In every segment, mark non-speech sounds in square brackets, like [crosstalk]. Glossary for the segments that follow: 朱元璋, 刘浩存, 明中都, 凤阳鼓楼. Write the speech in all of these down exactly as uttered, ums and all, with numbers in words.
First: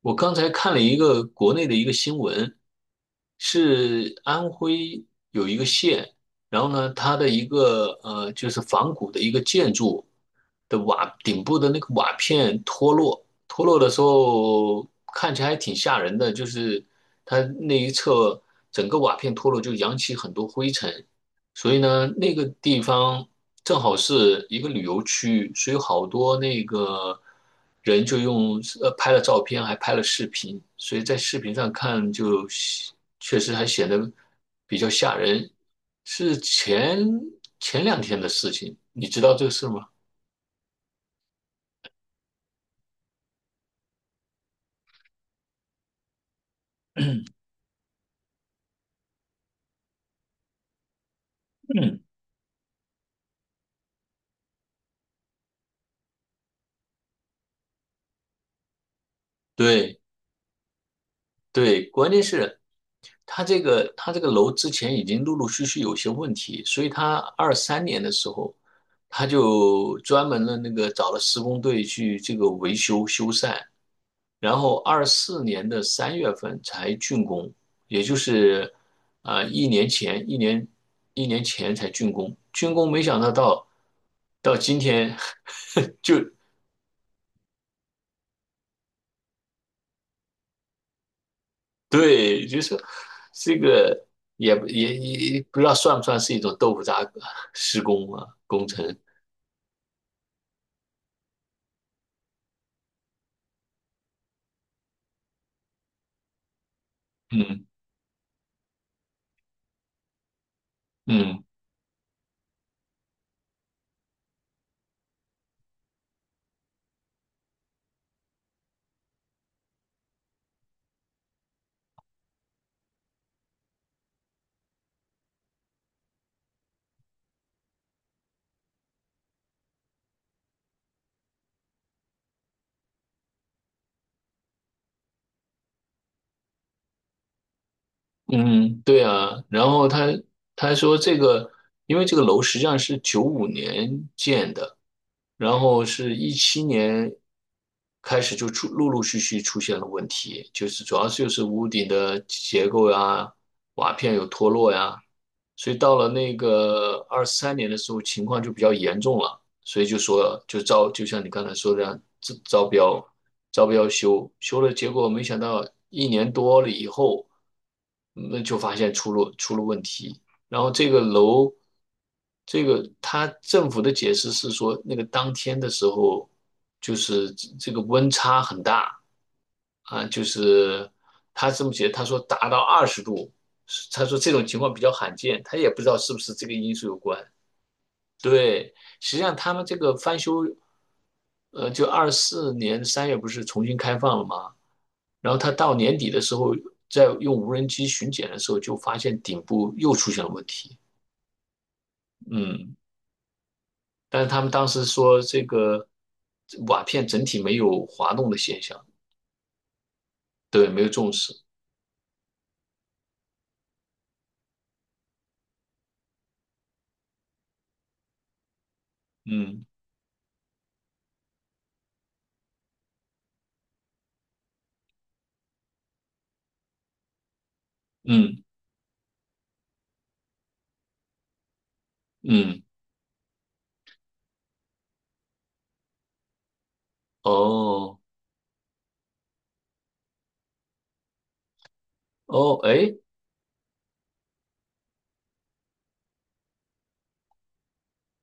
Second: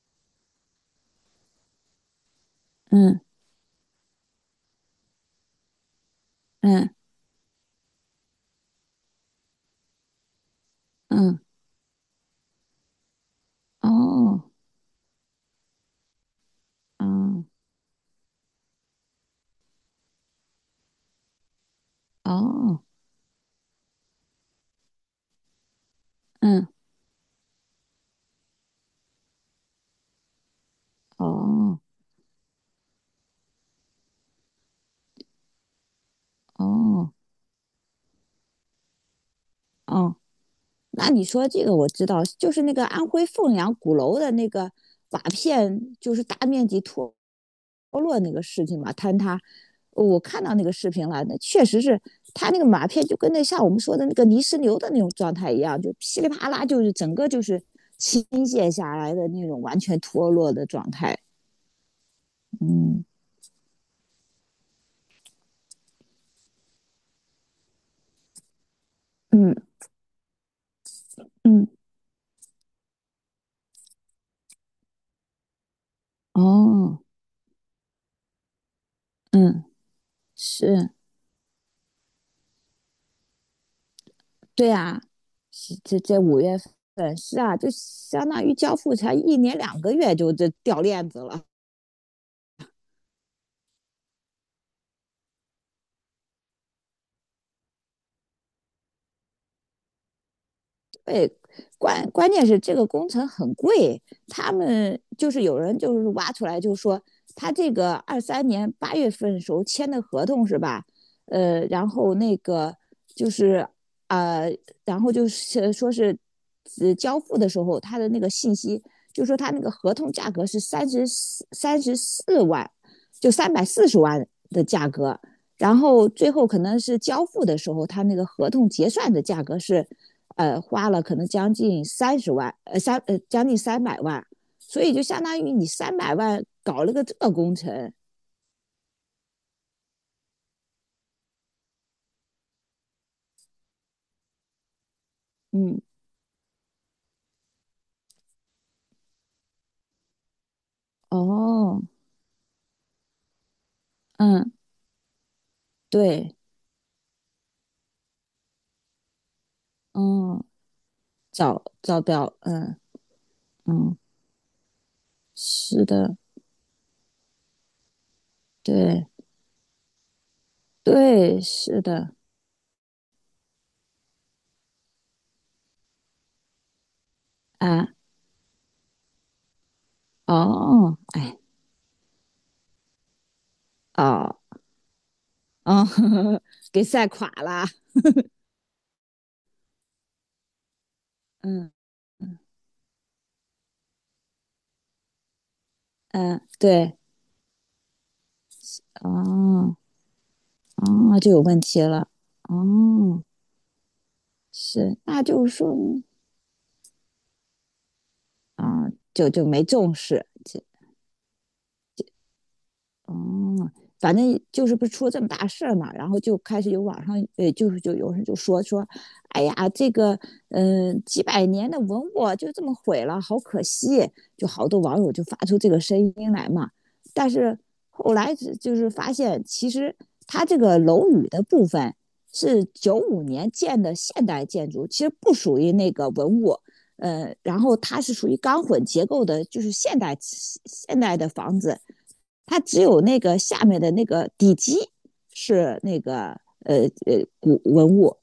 我刚才看了一个国内的一个新闻，嗯是安徽有一个县，然后嗯呢，它的一个呃，就是仿古的一个建筑的瓦嗯。顶部的那个瓦片脱落，脱落的时哦。候看起来还挺吓人的，就是它嗯，那一侧整个瓦片脱落，就扬起很多灰尘，所以呢，那个地哦。方正好是一个旅游区，所以好多那嗯，个人就用呃拍了照片，还拍了视频，所以在视频上哦看就确实还显得比较吓人。是前哦前两天的事情，你知道这个事吗？哦。那你说这个我知道，就是那个安徽凤阳鼓楼的那个瓦片，就是大面积脱落那个事情嘛，坍塌。我看到那个视频了，那确实嗯，是它那个瓦片就跟那像我们说的那个泥石流的那种状态一样，就噼里啪啦，就是整个就是倾泻下来的那种完全对，脱落的状态。对，关键是嗯他这个他这个楼之前已经陆陆续续有些问题，所以他二三年的时候，他嗯就专门的那个找了施工嗯。队去这个维修修缮，然后二四年的三月份才哦。竣工，也就是啊、呃嗯。一年前一年是，一年前才竣工，竣工没想到到到对今啊。天 是这 [laughs] 这就 五月份是啊，就相当于交付才一年两个月就这掉链子了。[laughs] 对，就是这个也也也不知道算不算是一种豆腐渣施工啊工程，对。关关键是这个工程很贵，他们就是有人就是挖出来就说他嗯这个二三年八月份时候签的合同是吧？嗯。呃，然后那个就是啊，然后就是说是呃交付的时候他的那个信息，就说他那个合同价格是三十四三十四万，就三百四十万的价格。然后最后可能是交付的时候，他那个合同结算的价格是，呃，花了可能将近三十万，呃三呃将近三百万，所以就相当于你三百万搞了个这个工程。嗯，对啊，然后他他说这个，因为这个楼实际上是九五年建的，然嗯。后是一七年开始就出陆陆续续出现了问题，就是主要就是屋哦。顶的结构呀、瓦片有脱嗯。落呀，所以到了那对。个二三年的时候情况就比较严重了，所以就说嗯。就招就像你刚才找说的这样，找表。招招嗯标。要不要嗯。修？修了，结果没想到是一的。年多了以后，嗯那就发现对出了出了问题。然后这个对。楼，是的。这个他政府的解释是说，那个当天的时候，就是这这个啊。温差很大啊，就是哦。哎。他这么解，他说达到二十度，他说这哦。种情况比较罕见，他也不知哦。道是不是 [laughs] 这个因给素有晒关。垮了。对，实际上他们这个翻修。呃，嗯就二四年三月不是重新开放了吗？然后他到年底的时嗯。候，对。在用无人机巡检的时候，就发现顶部哦。又出现了问题。啊，就有问题了。嗯，哦。但是他们当时是，说那这就是说个嗯。瓦片整体没有滑动的现象，啊，就就没重视。对，没有重视。哦，反正就是不是出了这么大事儿嘛，然后就开始有网上，呃，就是就有人就说说，哎呀，嗯这个，嗯、几百年的文物就这么毁了，好可惜，就好多网友就发出这个声音来嘛。但是后来嗯是就是发现，其实它这个楼宇的部分嗯，是九五年建的现代建筑，其实不属于那个文物。呃，然后哦它是属于钢混结构的，就是现代现代的房子。哦，它只哎有那个下面的那个底基是那个呃呃古文物。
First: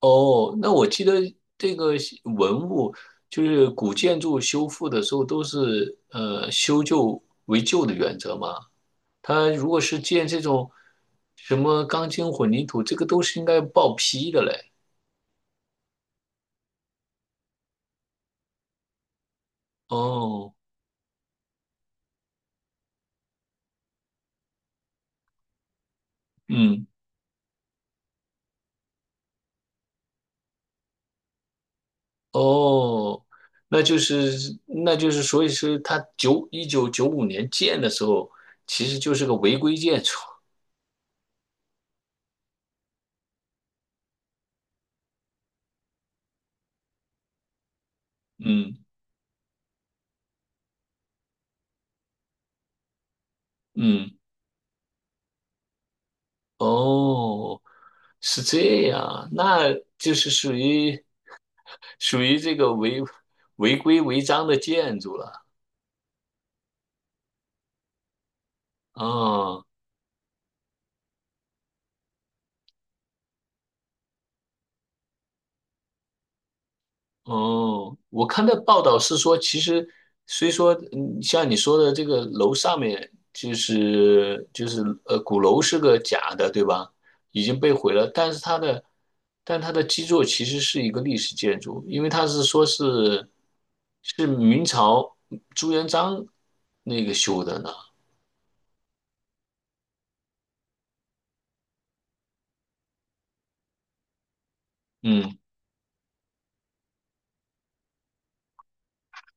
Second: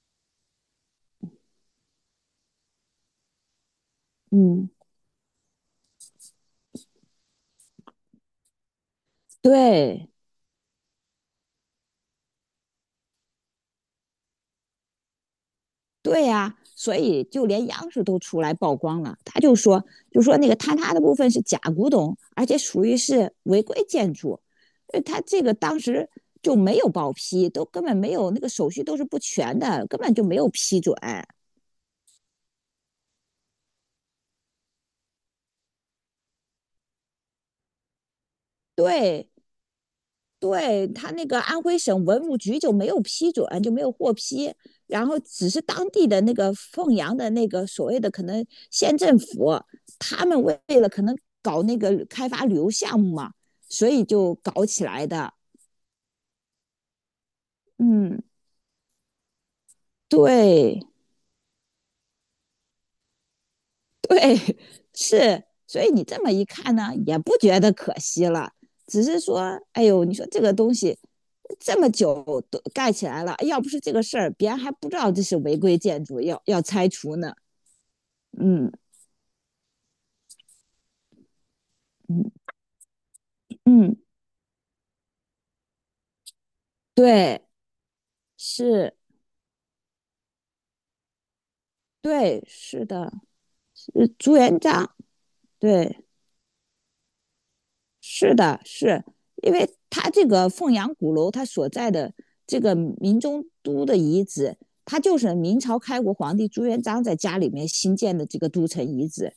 哦，那我记得这个文物就是古建筑修嗯。复的时候都是呃修旧为旧的原则吗？他如果是对。建这种什么钢筋混凝土，这个都是应该报批的嘞。对呀、啊所以就连央视都出来曝光了，他就说就说那哦，个坍塌的部分是假古董，而且属于是违规建筑，为他这个当时就没嗯，有报批，都根本没有那个手续都是不全的，根本就没有批准。哦，那就是那就是，所以说他九一九九五年建的时候，其实就是对。个违规建筑。对，他那个安徽省文物局就没有批准，就没有获批，然后只是当地的那个凤阳的那个所谓的可能嗯县政府，他们为了可能搞那个开发旅游项目嘛，所以嗯，就搞起来的。哦，嗯。是这样啊，那就是属对。于属于这个违违规 [laughs] 违对。章的建筑是。了。所以你这么一看呢，也不觉得可惜了，只是说，啊。哎呦，你说这个东西这么久都盖起来了，要不是这个事儿，别人还不知道这是违规建筑，要要拆除呢。哦，我看的嗯报道是说，其实虽说，嗯，像你说的这个嗯楼上面就嗯。是就是呃鼓楼是个假的，对吧？已对。经被毁了，但是它的是。但它的基座其实是一个历史建筑，因为它是对。说是的。是是是朱元明璋。朝朱元对。璋那个修的呢。是的。是因为它这个凤阳鼓楼，它所在的这个明中都的遗址，它就是嗯，明朝开国皇帝朱元璋在家里面新建的这个都城遗址。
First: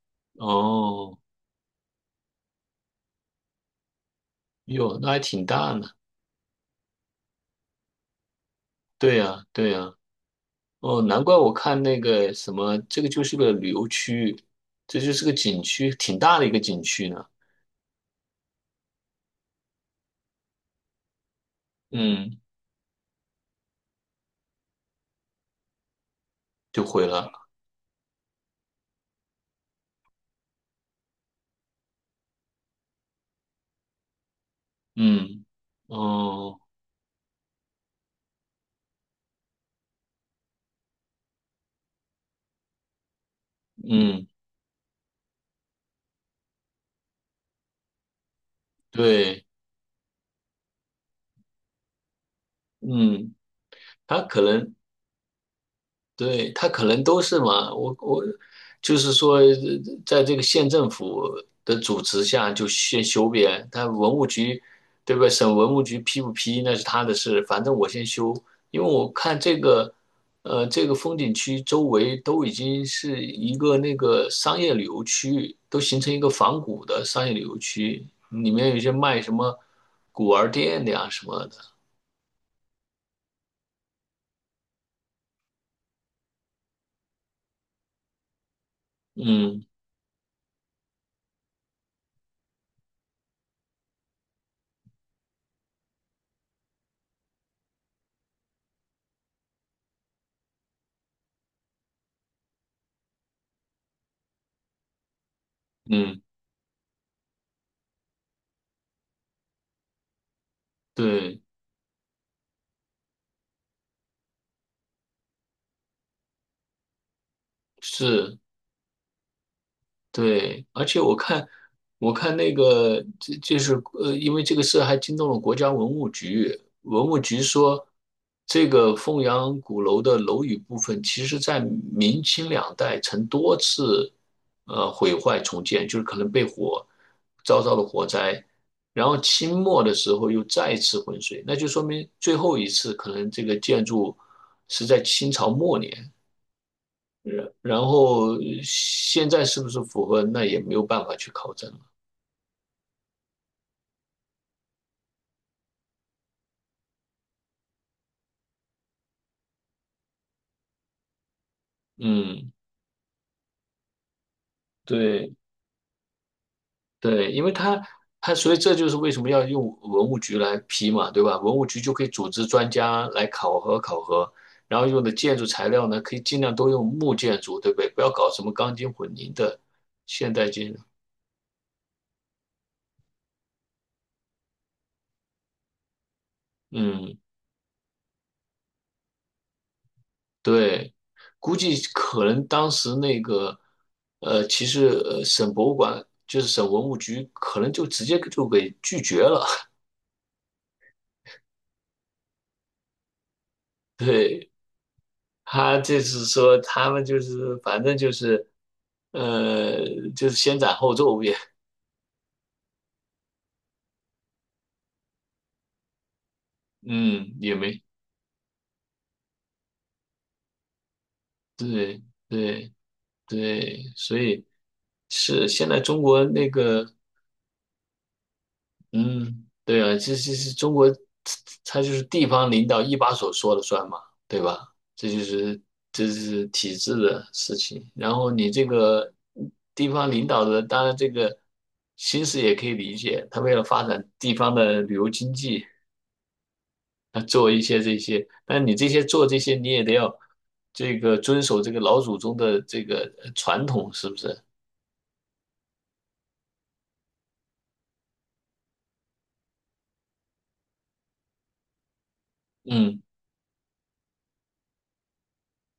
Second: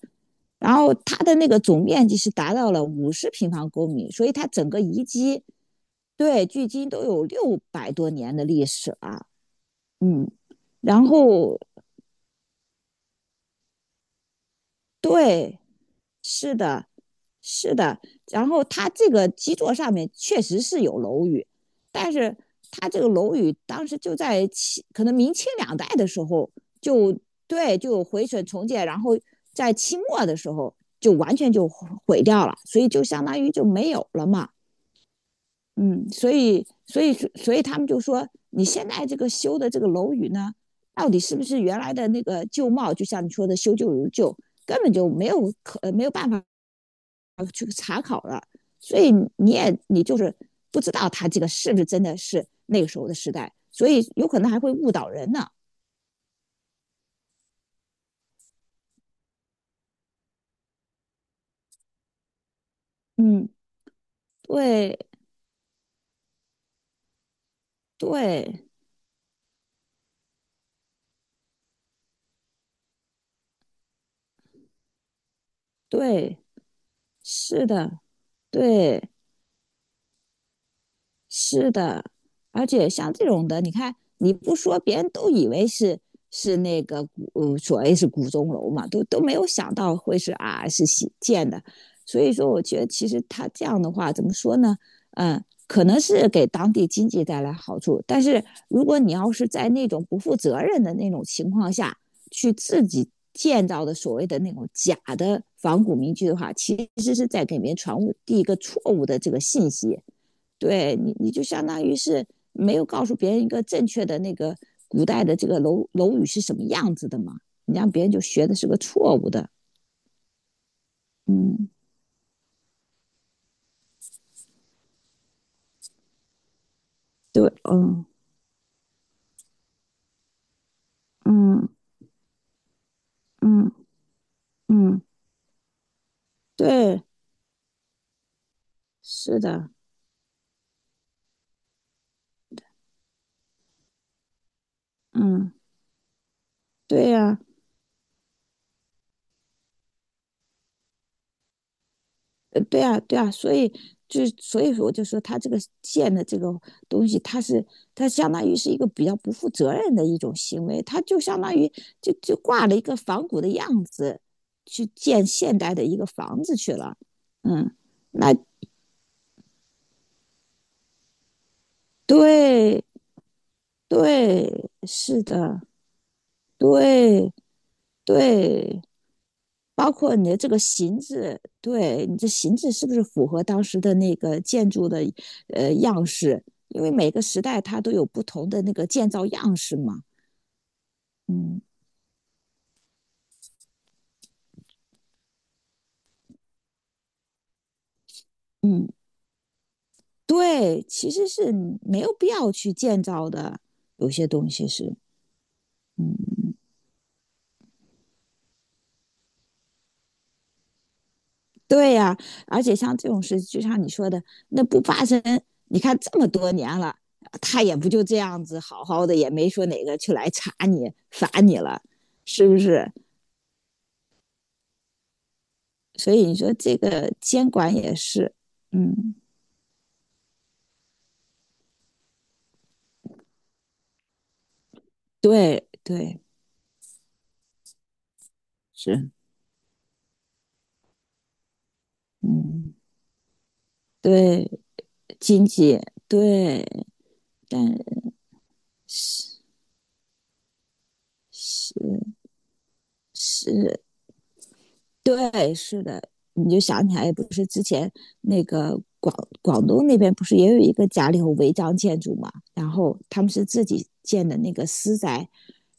然后它哦，的那个总面积是达到了五十平方公里，所以它整个哟，遗那还迹挺大呢。对距今都有六百多年的历史了。对啊。呀，对呀。嗯。哦，然难怪我后看那个什么，这个就是个旅游区域，这就是个对，景区，挺大的一是个景的，区呢。是的。然后它这个基座上面确实是有楼宇，但是嗯，它这个楼宇当时就在清，可能明清两代的时候就毁就了。对就毁损重建，然后在清末的时候就完全就毁毁掉了，所以就相当于就没有了嘛。嗯，嗯，所哦，以，所以，所以他们就说，你现在这个修的这个楼宇呢，到底是不是原来的那个旧貌？就像你说的，修旧如嗯，旧，根本就没有可呃没有办法去查考了。所以对，你也你就是不知道他这个是不是真的是那个时候的时嗯，代，所以它有可可能还会能误导人呢。对，他可能都是嘛，我我就是说，呃在这个县政府的主持下就先修嗯。边，他文物局对对吧？省文物局批不批那是他的事，反正我先修，对因为我看这个，呃，这个风景区周围都已经是一个那个商业旅游区域都形成一个对。仿古的商业旅游是的。区，里面有一些对。卖什么古玩店的呀什么的，是的，而且像这种的，你看你不说，别人都以为是是那个古呃所谓是古钟楼嘛，都都没有嗯想到会是啊是新建的。所以说，我觉得其实他这样的话，怎么说呢？嗯，可能是给当地经济带来好处，但是如果你要是在那种不负责任的那种情况下去自己建造的所谓的那种假的仿古民嗯，居的话，其实是在给别人传递一个错误的这个信息。对你，你，对，就相当于是没有告诉别人一个正确的那个古代的这个楼楼宇是什么样子的嘛，你让别人就是。学的是个错误的。对，而且我看，嗯。我看那个，这就是呃，因为这个事还惊动了国家文物局。文物局对。说，嗯这个凤阳鼓楼的楼宇部分，其实在嗯明清两代曾多嗯次呃嗯。毁坏重建，就是可能被火对。遭到了火灾，然后是清的。末的时候又再次浑水，那就说明最后一次可能这个建筑是在清朝嗯。末年。对呀、啊然然后现在是不是符合，那也没有办法去考证了。呃，对啊。对啊。所以就所以说，我就说他这个建的这个东西，他是他相当于是一个比较不负责任的一种行为，他就相当于就就嗯，挂了一个仿古的样子去建对现代的一个房子去了。对，因为嗯。他他那所以这就是为什么要用文物局来批嘛，对吧？文物局就可以组织专对。家来考核考核，对。然后用的是建筑的。材料呢，可以尽量都用木对。建筑，对不对？不要搞什么钢对。筋混凝的包括你现的这代个建筑。形制，对你这形制是不是符合当时的那个建筑的呃样式？因为每嗯。个时代它都有不同的那个建造样式嘛。对，估嗯计可能当时那个，呃，其实呃省博物馆就是省文物局，可能就直接就给嗯。拒绝了。[laughs] 对。其实是没有必要去建造的，有些东对，西是，他就是嗯，说他们就是反正就是，呃，就是先斩后奏也，对呀、而且像这种事，就像你说的，那不发生，你看这么多年 [laughs] 了，嗯，也他也没不就这样子好好的，也没说哪个去来查你罚你了，对是不对是？对，所以是现在中所国以你那说这个个监管也是，嗯，嗯，对啊，这这是中国，它就是地方领导一把手说了算嘛，对吧？这就是对这对是体制的事情。然后你这是，个地方领导的，当然这个心思也可以嗯理解，他为了发展地对方的旅游经经济，济对，他做但一些这些，但你这些做是这些，你也得要这个遵守这个老祖是宗的这个传是统，是不是？对是的，你就想起来不是之前那个广广东那边不是也有一个家里头违章建筑嘛，然后嗯，他们是自己建的那个私宅，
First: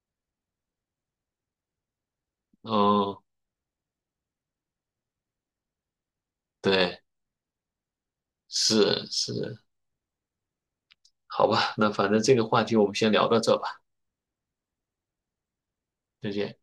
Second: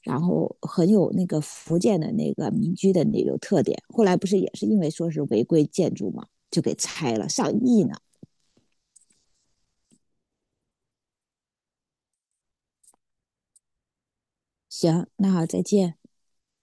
然后很有那个福建的那个民居的哦，那种特点。后来不是也是因为说是违规建筑嘛，就给对，拆了，上亿呢。是是，好吧，那反正这个话题我们先聊到这吧，行，那好，再见。再见。